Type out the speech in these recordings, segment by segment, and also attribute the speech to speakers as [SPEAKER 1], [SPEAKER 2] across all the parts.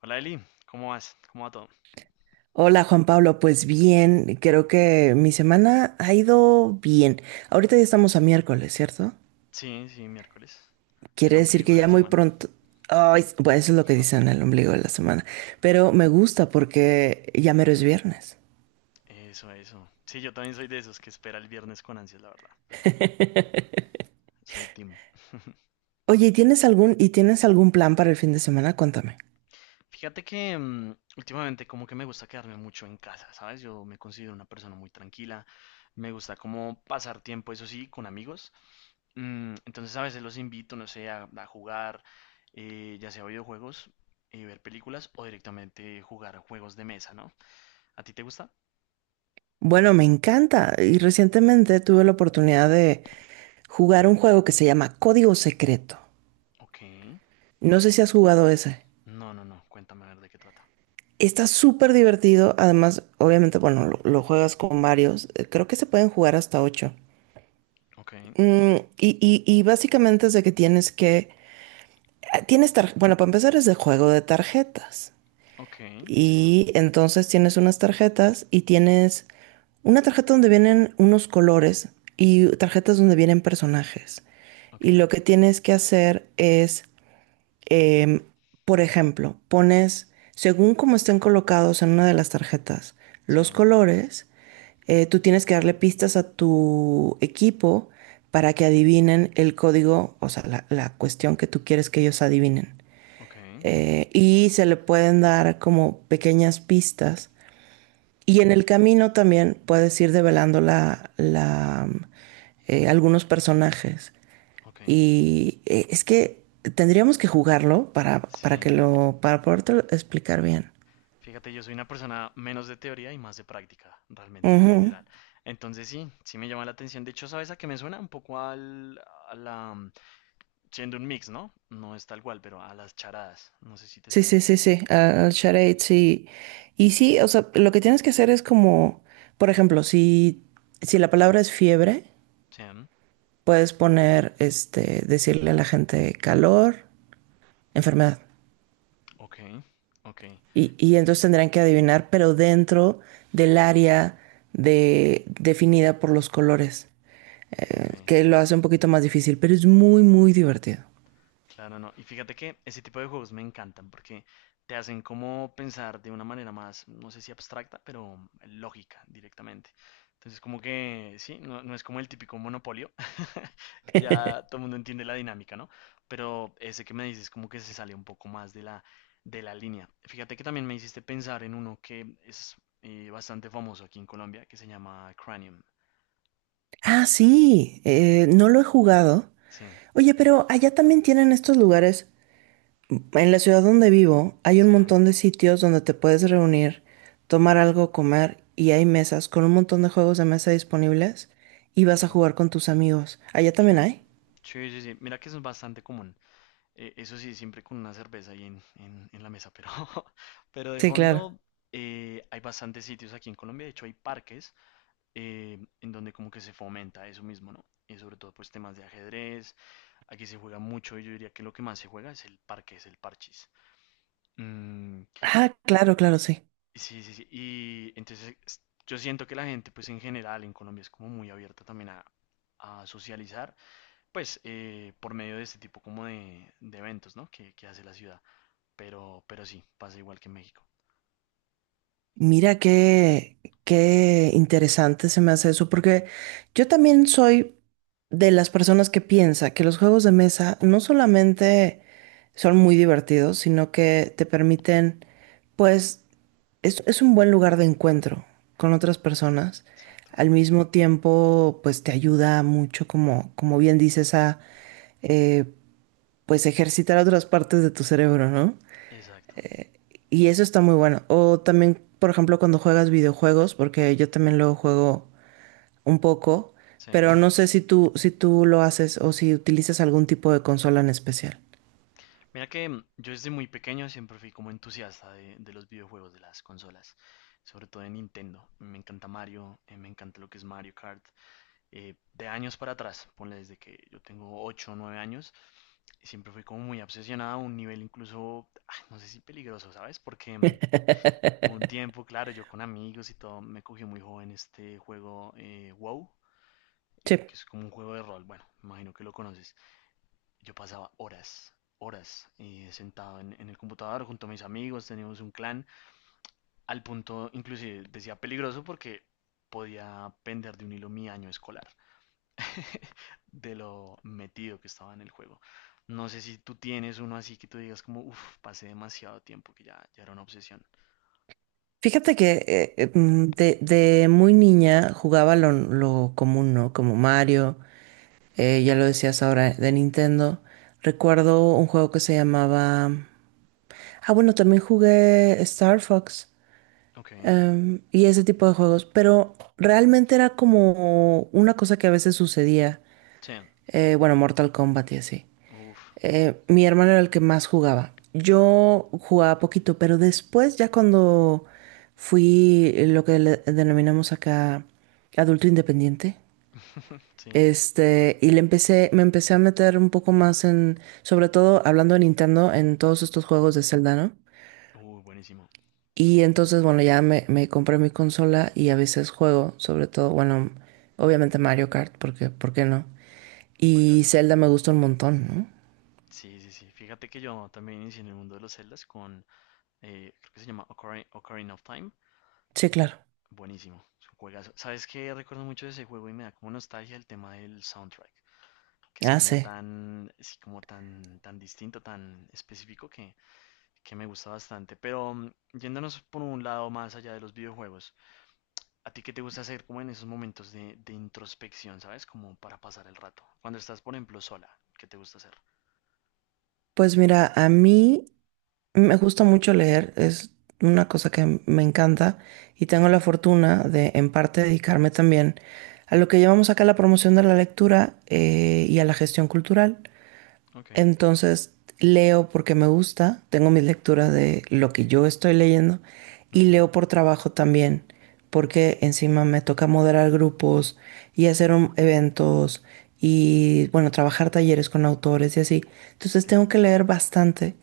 [SPEAKER 1] Hola Eli, ¿cómo vas? ¿Cómo va todo?
[SPEAKER 2] Hola Juan Pablo, pues bien, creo que mi semana ha ido bien. Ahorita ya estamos a miércoles, ¿cierto?
[SPEAKER 1] Sí, sí, miércoles, el
[SPEAKER 2] Quiere decir
[SPEAKER 1] ombligo
[SPEAKER 2] que
[SPEAKER 1] de la
[SPEAKER 2] ya muy
[SPEAKER 1] semana.
[SPEAKER 2] pronto. Ay, bueno, eso es lo que dicen el ombligo de la semana, pero me gusta porque ya mero es viernes.
[SPEAKER 1] Eso, eso. Sí, yo también soy de esos que espera el viernes con ansias, la verdad. Soy team.
[SPEAKER 2] Oye, ¿y tienes algún plan para el fin de semana? Cuéntame.
[SPEAKER 1] Fíjate que últimamente como que me gusta quedarme mucho en casa, ¿sabes? Yo me considero una persona muy tranquila. Me gusta como pasar tiempo, eso sí, con amigos. Entonces a veces los invito, no sé, a jugar, ya sea videojuegos, ver películas o directamente jugar juegos de mesa, ¿no? ¿A ti te gusta?
[SPEAKER 2] Bueno, me encanta y recientemente tuve la oportunidad de jugar un juego que se llama Código Secreto.
[SPEAKER 1] Ok,
[SPEAKER 2] No
[SPEAKER 1] ok.
[SPEAKER 2] sé si has jugado ese.
[SPEAKER 1] No, no, no. Cuéntame a ver de qué trata.
[SPEAKER 2] Está súper divertido. Además, obviamente, bueno, lo juegas con varios. Creo que se pueden jugar hasta ocho.
[SPEAKER 1] Ok,
[SPEAKER 2] Y básicamente es de que tienes que. Bueno, para empezar es de juego de tarjetas.
[SPEAKER 1] ok, sí,
[SPEAKER 2] Y entonces tienes unas tarjetas y tienes una tarjeta donde vienen unos colores y tarjetas donde vienen personajes.
[SPEAKER 1] ok,
[SPEAKER 2] Y lo que tienes que hacer es, Em, por ejemplo, pones, según cómo estén colocados en una de las tarjetas,
[SPEAKER 1] sí,
[SPEAKER 2] los colores, tú tienes que darle pistas a tu equipo para que adivinen el código, o sea, la cuestión que tú quieres que ellos adivinen.
[SPEAKER 1] ok,
[SPEAKER 2] Y se le pueden dar como pequeñas pistas y en el camino también puedes ir develando algunos personajes.
[SPEAKER 1] ok,
[SPEAKER 2] Y es que tendríamos que jugarlo para,
[SPEAKER 1] sí.
[SPEAKER 2] para podértelo explicar bien.
[SPEAKER 1] Fíjate, yo soy una persona menos de teoría y más de práctica, realmente, en
[SPEAKER 2] Ujú.
[SPEAKER 1] general. Entonces sí, sí me llama la atención. De hecho, ¿sabes a qué me suena? Un poco a la siendo un mix, ¿no? No es tal cual, pero a las charadas. No sé si te
[SPEAKER 2] Sí,
[SPEAKER 1] suena.
[SPEAKER 2] sí, sí, sí, al charade, sí. Y sí, o sea, lo que tienes que hacer es como, por ejemplo, si, la palabra es fiebre,
[SPEAKER 1] Sí,
[SPEAKER 2] puedes poner, decirle a la gente calor, enfermedad.
[SPEAKER 1] ok, ok,
[SPEAKER 2] Y entonces tendrán que adivinar, pero dentro del área definida por los colores,
[SPEAKER 1] ok.
[SPEAKER 2] que lo hace un poquito más difícil, pero es muy, muy divertido.
[SPEAKER 1] Claro, no. Y fíjate que ese tipo de juegos me encantan porque te hacen como pensar de una manera más, no sé si abstracta, pero lógica directamente. Entonces, como que sí, no, no es como el típico monopolio, que ya todo el mundo entiende la dinámica, ¿no? Pero ese que me dices como que se sale un poco más de la línea. Fíjate que también me hiciste pensar en uno que es bastante famoso aquí en Colombia, que se llama Cranium.
[SPEAKER 2] Ah, sí, no lo he jugado.
[SPEAKER 1] Sí,
[SPEAKER 2] Oye, pero allá también tienen estos lugares. En la ciudad donde vivo hay un
[SPEAKER 1] sí,
[SPEAKER 2] montón de sitios donde te puedes reunir, tomar algo, comer y hay mesas con un montón de juegos de mesa disponibles y
[SPEAKER 1] sí,
[SPEAKER 2] vas a jugar con tus amigos. Allá también hay.
[SPEAKER 1] sí, sí, sí. Mira que eso es bastante común. Eso sí, siempre con una cerveza ahí en la mesa, pero, pero de
[SPEAKER 2] Sí, claro.
[SPEAKER 1] fondo hay bastantes sitios aquí en Colombia, de hecho hay parques en donde como que se fomenta eso mismo, ¿no? Y sobre todo pues temas de ajedrez, aquí se juega mucho y yo diría que lo que más se juega es el parque, es el parchís. Mm,
[SPEAKER 2] Ah, claro, claro, sí.
[SPEAKER 1] sí, sí, sí, y entonces es- yo siento que la gente pues en general en Colombia es como muy abierta también a socializar, pues por medio de este tipo como de eventos, ¿no? Que hace la ciudad. Pero sí, pasa igual que en México.
[SPEAKER 2] Mira qué interesante se me hace eso, porque yo también soy de las personas que piensa que los juegos de mesa no solamente son muy divertidos, sino que te permiten, pues, es un buen lugar de encuentro con otras personas.
[SPEAKER 1] Exacto.
[SPEAKER 2] Al mismo tiempo, pues te ayuda mucho, como bien dices, a, eh, pues, ejercitar otras partes de tu cerebro, ¿no?
[SPEAKER 1] Exacto.
[SPEAKER 2] Y eso está muy bueno. O también, por ejemplo, cuando juegas videojuegos, porque yo también lo juego un poco,
[SPEAKER 1] Sí.
[SPEAKER 2] pero no sé si tú lo haces o si utilizas algún tipo de consola en especial.
[SPEAKER 1] Mira que yo desde muy pequeño siempre fui como entusiasta de los videojuegos, de las consolas, sobre todo de Nintendo. Me encanta Mario, me encanta lo que es Mario Kart. De años para atrás, ponle desde que yo tengo 8 o 9 años, siempre fui como muy obsesionado a un nivel incluso, no sé si peligroso, ¿sabes? Porque hubo un tiempo, claro, yo con amigos y todo, me cogió muy joven este juego WoW,
[SPEAKER 2] Sí.
[SPEAKER 1] que es como un juego de rol, bueno, me imagino que lo conoces. Yo pasaba horas, horas sentado en el computador junto a mis amigos, teníamos un clan, al punto, inclusive decía peligroso porque podía pender de un hilo mi año escolar, de lo metido que estaba en el juego. No sé si tú tienes uno así que tú digas como, uff, pasé demasiado tiempo, que ya era una obsesión.
[SPEAKER 2] Fíjate que de muy niña jugaba lo común, ¿no? Como Mario, ya lo decías ahora de Nintendo. Recuerdo un juego que se llamaba. Ah, bueno, también jugué Star Fox.
[SPEAKER 1] Ok,
[SPEAKER 2] Y ese tipo de juegos. Pero realmente era como una cosa que a veces sucedía.
[SPEAKER 1] sí,
[SPEAKER 2] Bueno, Mortal Kombat y así.
[SPEAKER 1] uff,
[SPEAKER 2] Mi hermano era el que más jugaba. Yo jugaba poquito, pero después, ya cuando fui lo que le denominamos acá adulto independiente,
[SPEAKER 1] sí,
[SPEAKER 2] me empecé a meter un poco más en, sobre todo hablando de Nintendo, en todos estos juegos de Zelda, ¿no?
[SPEAKER 1] uy, buenísimo,
[SPEAKER 2] Y entonces, bueno, ya me compré mi consola y a veces juego, sobre todo, bueno, obviamente Mario Kart, porque, ¿por qué no? Y
[SPEAKER 1] juegazo.
[SPEAKER 2] Zelda me
[SPEAKER 1] Mm.
[SPEAKER 2] gusta un montón, ¿no?
[SPEAKER 1] Sí, sí, sí. Fíjate que yo también inicié en el mundo de los celdas con, creo que se llama Ocarina, Ocarina of Time.
[SPEAKER 2] Sí, claro.
[SPEAKER 1] Buenísimo, es un juegazo. ¿Sabes qué? Recuerdo mucho de ese juego y me da como nostalgia el tema del soundtrack, que es
[SPEAKER 2] Ah,
[SPEAKER 1] como
[SPEAKER 2] sí.
[SPEAKER 1] tan, sí, como tan, tan distinto, tan específico que me gusta bastante. Pero yéndonos por un lado más allá de los videojuegos, ¿a ti qué te gusta hacer como en esos momentos de introspección, ¿sabes? Como para pasar el rato. Cuando estás, por ejemplo, sola, ¿qué te gusta hacer?
[SPEAKER 2] Pues mira, a mí me gusta mucho leer, es una cosa que me encanta y
[SPEAKER 1] Sí,
[SPEAKER 2] tengo la fortuna de en parte dedicarme también a lo que llamamos acá la promoción de la lectura, y a la gestión cultural.
[SPEAKER 1] ok,
[SPEAKER 2] Entonces leo porque me gusta, tengo mis lecturas de lo que yo estoy leyendo y
[SPEAKER 1] ujú,
[SPEAKER 2] leo por trabajo también, porque encima me toca moderar grupos y hacer eventos y bueno, trabajar talleres con autores y así. Entonces tengo
[SPEAKER 1] entiendo.
[SPEAKER 2] que leer bastante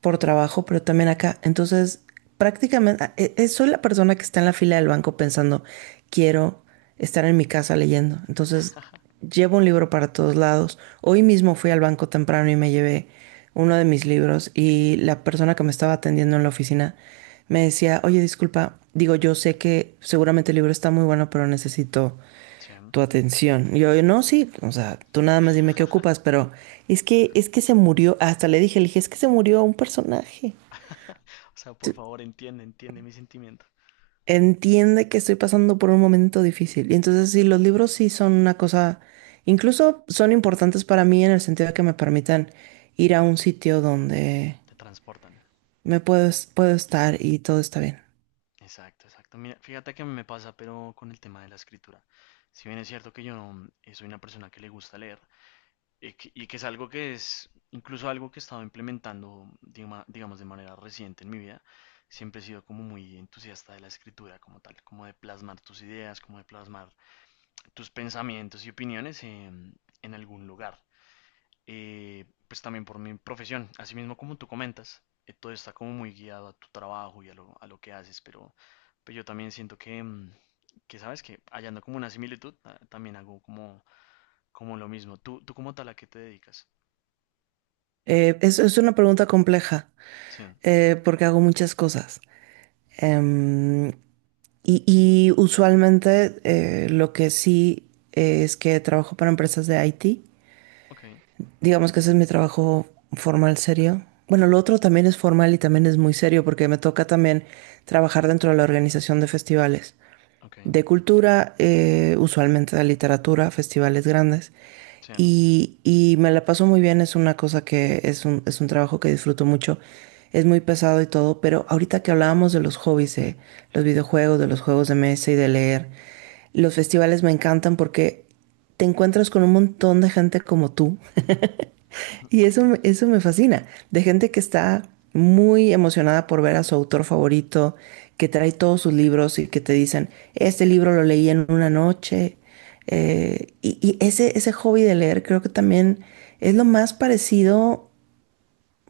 [SPEAKER 2] por trabajo, pero también acá. Entonces, prácticamente, soy la persona que está en la fila del banco pensando, quiero estar en mi casa leyendo. Entonces, llevo un libro para todos lados. Hoy mismo fui al banco temprano y me llevé uno de mis libros y la persona que me estaba atendiendo en la oficina me decía, oye, disculpa, digo, yo sé que seguramente el libro está muy bueno, pero necesito
[SPEAKER 1] Sí.
[SPEAKER 2] tu atención. Y yo, no, sí, o sea, tú nada más dime qué ocupas, pero es que se murió, hasta le dije, es que se murió un personaje.
[SPEAKER 1] O sea, por favor, entiende, entiende mi sentimiento.
[SPEAKER 2] Entiende que estoy pasando por un momento difícil. Y entonces, sí, los libros sí son una cosa, incluso son importantes para mí en el sentido de que me permitan ir a un sitio donde
[SPEAKER 1] Te transportan.
[SPEAKER 2] puedo estar y todo está bien.
[SPEAKER 1] Exacto, exacto. Mira, fíjate que me pasa, pero con el tema de la escritura. Si bien es cierto que yo no, soy una persona que le gusta leer y que es algo que es incluso algo que he estado implementando, digamos, de manera reciente en mi vida, siempre he sido como muy entusiasta de la escritura como tal, como de plasmar tus ideas, como de plasmar tus pensamientos y opiniones en algún lugar. Pues también por mi profesión, así mismo como tú comentas, todo está como muy guiado a tu trabajo y a lo que haces, pero yo también siento que, que sabes que hallando como una similitud, también hago como, como lo mismo. ¿Tú como tal a qué te dedicas?
[SPEAKER 2] Es una pregunta compleja,
[SPEAKER 1] Sí,
[SPEAKER 2] porque hago muchas cosas. Em, y usualmente lo que sí es que trabajo para empresas de IT.
[SPEAKER 1] ok,
[SPEAKER 2] Digamos que ese es mi trabajo formal serio. Bueno, lo otro también es formal y también es muy serio porque me toca también trabajar dentro de la organización de festivales
[SPEAKER 1] ok,
[SPEAKER 2] de cultura, usualmente de literatura, festivales grandes.
[SPEAKER 1] sí,
[SPEAKER 2] Y me la paso muy bien, es una cosa que es un, trabajo que disfruto mucho. Es muy pesado y todo, pero ahorita que hablábamos de los hobbies, de los videojuegos, de los juegos de mesa y de leer, los festivales me encantan porque te encuentras con un montón de gente como tú, y
[SPEAKER 1] ok,
[SPEAKER 2] eso, eso me fascina, de gente que está muy emocionada por ver a su autor favorito, que trae todos sus libros y que te dicen, este libro lo leí en una noche. Ese hobby de leer creo que también es lo más parecido,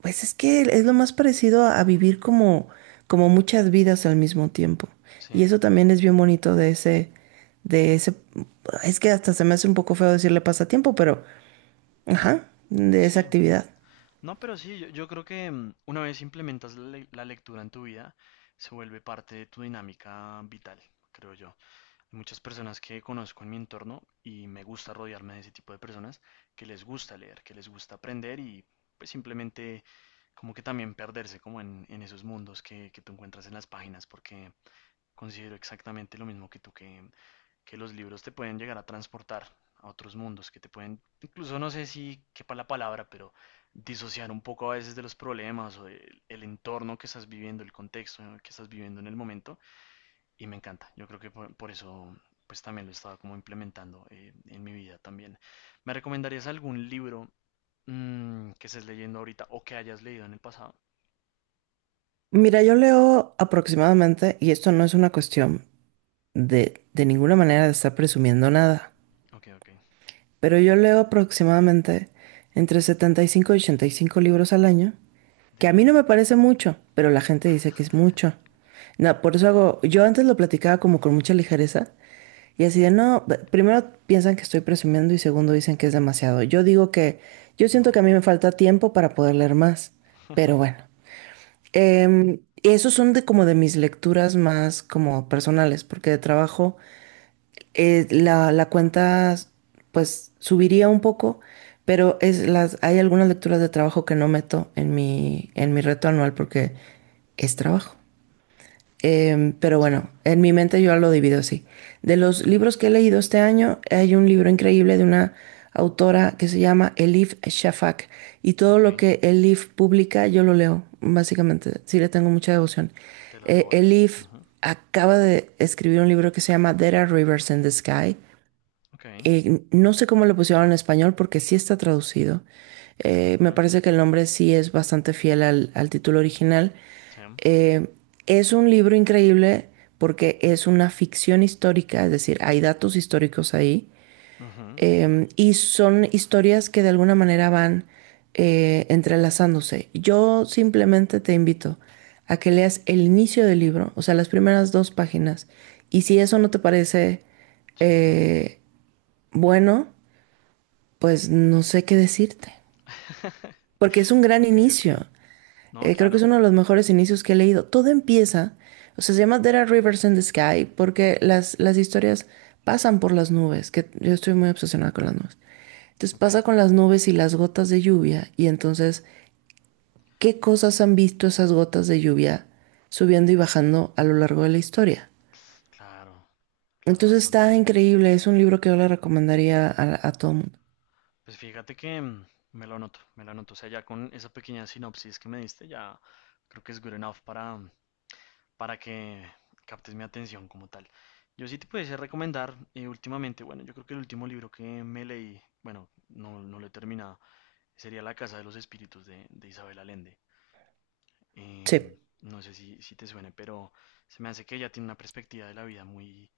[SPEAKER 2] pues es que es lo más parecido a vivir como muchas vidas al mismo tiempo.
[SPEAKER 1] sí,
[SPEAKER 2] Y eso también es bien bonito de ese, es que hasta se me hace un poco feo decirle pasatiempo, pero, ajá, de esa
[SPEAKER 1] sí.
[SPEAKER 2] actividad.
[SPEAKER 1] No, pero sí, yo creo que una vez implementas la lectura en tu vida, se vuelve parte de tu dinámica vital, creo yo. Muchas personas que conozco en mi entorno y me gusta rodearme de ese tipo de personas que les gusta leer, que les gusta aprender y pues simplemente como que también perderse como en esos mundos que tú encuentras en las páginas porque considero exactamente lo mismo que tú que los libros te pueden llegar a transportar a otros mundos, que te pueden, incluso no sé si quepa la palabra, pero disociar un poco a veces de los problemas o del el entorno que estás viviendo, el contexto que estás viviendo en el momento y me encanta. Yo creo que por eso pues también lo estaba como implementando en mi vida también. ¿Me recomendarías algún libro que estés leyendo ahorita o que hayas leído en el pasado?
[SPEAKER 2] Mira, yo leo aproximadamente, y esto no es una cuestión de ninguna manera de estar presumiendo nada,
[SPEAKER 1] Ok, ok.
[SPEAKER 2] pero yo leo aproximadamente entre 75 y 85 libros al año, que a mí no
[SPEAKER 1] Damn.
[SPEAKER 2] me parece mucho, pero la gente dice que es mucho. No, por eso hago, yo antes lo platicaba como con mucha ligereza, y así de, no, primero piensan que estoy presumiendo y segundo dicen que es demasiado. Yo digo que yo siento que a mí me
[SPEAKER 1] No.
[SPEAKER 2] falta tiempo para poder leer más, pero bueno. Y esos son de como de mis lecturas más como personales, porque de trabajo la cuenta pues subiría un poco, pero hay algunas lecturas de trabajo que no meto en mi reto anual porque es trabajo. Pero
[SPEAKER 1] Sí.
[SPEAKER 2] bueno, en mi mente yo lo divido así. De los libros que he leído este año, hay un libro increíble de una autora que se llama Elif Shafak. Y todo
[SPEAKER 1] Ok.
[SPEAKER 2] lo que Elif publica, yo lo leo, básicamente. Sí, le tengo mucha devoción.
[SPEAKER 1] Te lo
[SPEAKER 2] Eh,
[SPEAKER 1] devoras.
[SPEAKER 2] Elif
[SPEAKER 1] Ujú.
[SPEAKER 2] acaba de escribir un libro que se llama There Are Rivers in the Sky.
[SPEAKER 1] Ok.
[SPEAKER 2] No sé cómo lo pusieron en español porque sí está traducido. Me
[SPEAKER 1] Ujú.
[SPEAKER 2] parece que el nombre sí es bastante fiel al, título original.
[SPEAKER 1] Sí.
[SPEAKER 2] Eh, es un libro increíble porque es una ficción histórica, es decir, hay datos históricos ahí,
[SPEAKER 1] Ujú. Entiendo.
[SPEAKER 2] y son historias que de alguna manera van entrelazándose. Yo simplemente te invito a que leas el inicio del libro, o sea, las primeras dos páginas, y si eso no te parece,
[SPEAKER 1] Sí.
[SPEAKER 2] eh, bueno, pues no sé qué decirte, porque es un gran
[SPEAKER 1] Ok, ok.
[SPEAKER 2] inicio.
[SPEAKER 1] No,
[SPEAKER 2] Creo que es
[SPEAKER 1] claro.
[SPEAKER 2] uno de los mejores inicios que he leído. Todo empieza, o sea, se llama There are Rivers in the Sky, porque las historias pasan por las nubes, que yo estoy muy obsesionada con las nubes. Entonces
[SPEAKER 1] Ok.
[SPEAKER 2] pasa con las nubes y las gotas de lluvia, y entonces, ¿qué cosas han visto esas gotas de lluvia subiendo y bajando a lo largo de la historia?
[SPEAKER 1] Claro, claro,
[SPEAKER 2] Entonces está
[SPEAKER 1] bastante.
[SPEAKER 2] increíble, es un libro que yo le recomendaría a, todo el mundo.
[SPEAKER 1] Pues fíjate que me lo anoto, me lo anoto. O sea, ya con esa pequeña sinopsis que me diste, ya creo que es good enough para, para que captes mi atención como tal. Yo sí te pudiese recomendar últimamente, bueno, yo creo que el último libro que me leí, bueno, no, no lo he terminado, sería La Casa de los Espíritus de Isabel Allende.
[SPEAKER 2] Sí.
[SPEAKER 1] Em, no sé si te suene, pero se me hace que ella tiene una perspectiva de la vida muy,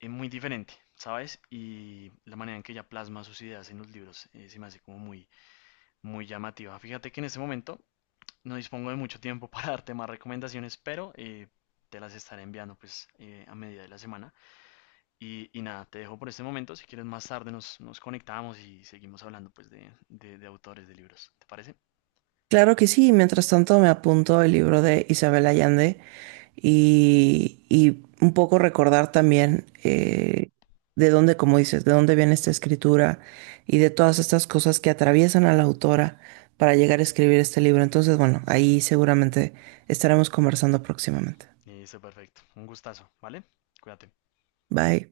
[SPEAKER 1] muy diferente, ¿sabes? Y la manera en que ella plasma sus ideas en los libros, se me hace como muy llamativa. Fíjate que en este momento no dispongo de mucho tiempo para darte más recomendaciones, pero te las estaré enviando pues a medida de la semana. Y nada, te dejo por este momento. Si quieres más tarde nos conectamos y seguimos hablando pues de autores de libros. ¿Te parece?
[SPEAKER 2] Claro que sí, mientras tanto me apunto el libro de Isabel Allende y un poco recordar también de dónde, como dices, de dónde viene esta escritura y de todas estas cosas que atraviesan a la autora para llegar a escribir este libro. Entonces, bueno, ahí
[SPEAKER 1] Exacto.
[SPEAKER 2] seguramente estaremos conversando próximamente.
[SPEAKER 1] Listo, perfecto. Un gustazo, ¿vale? Cuídate.
[SPEAKER 2] Bye.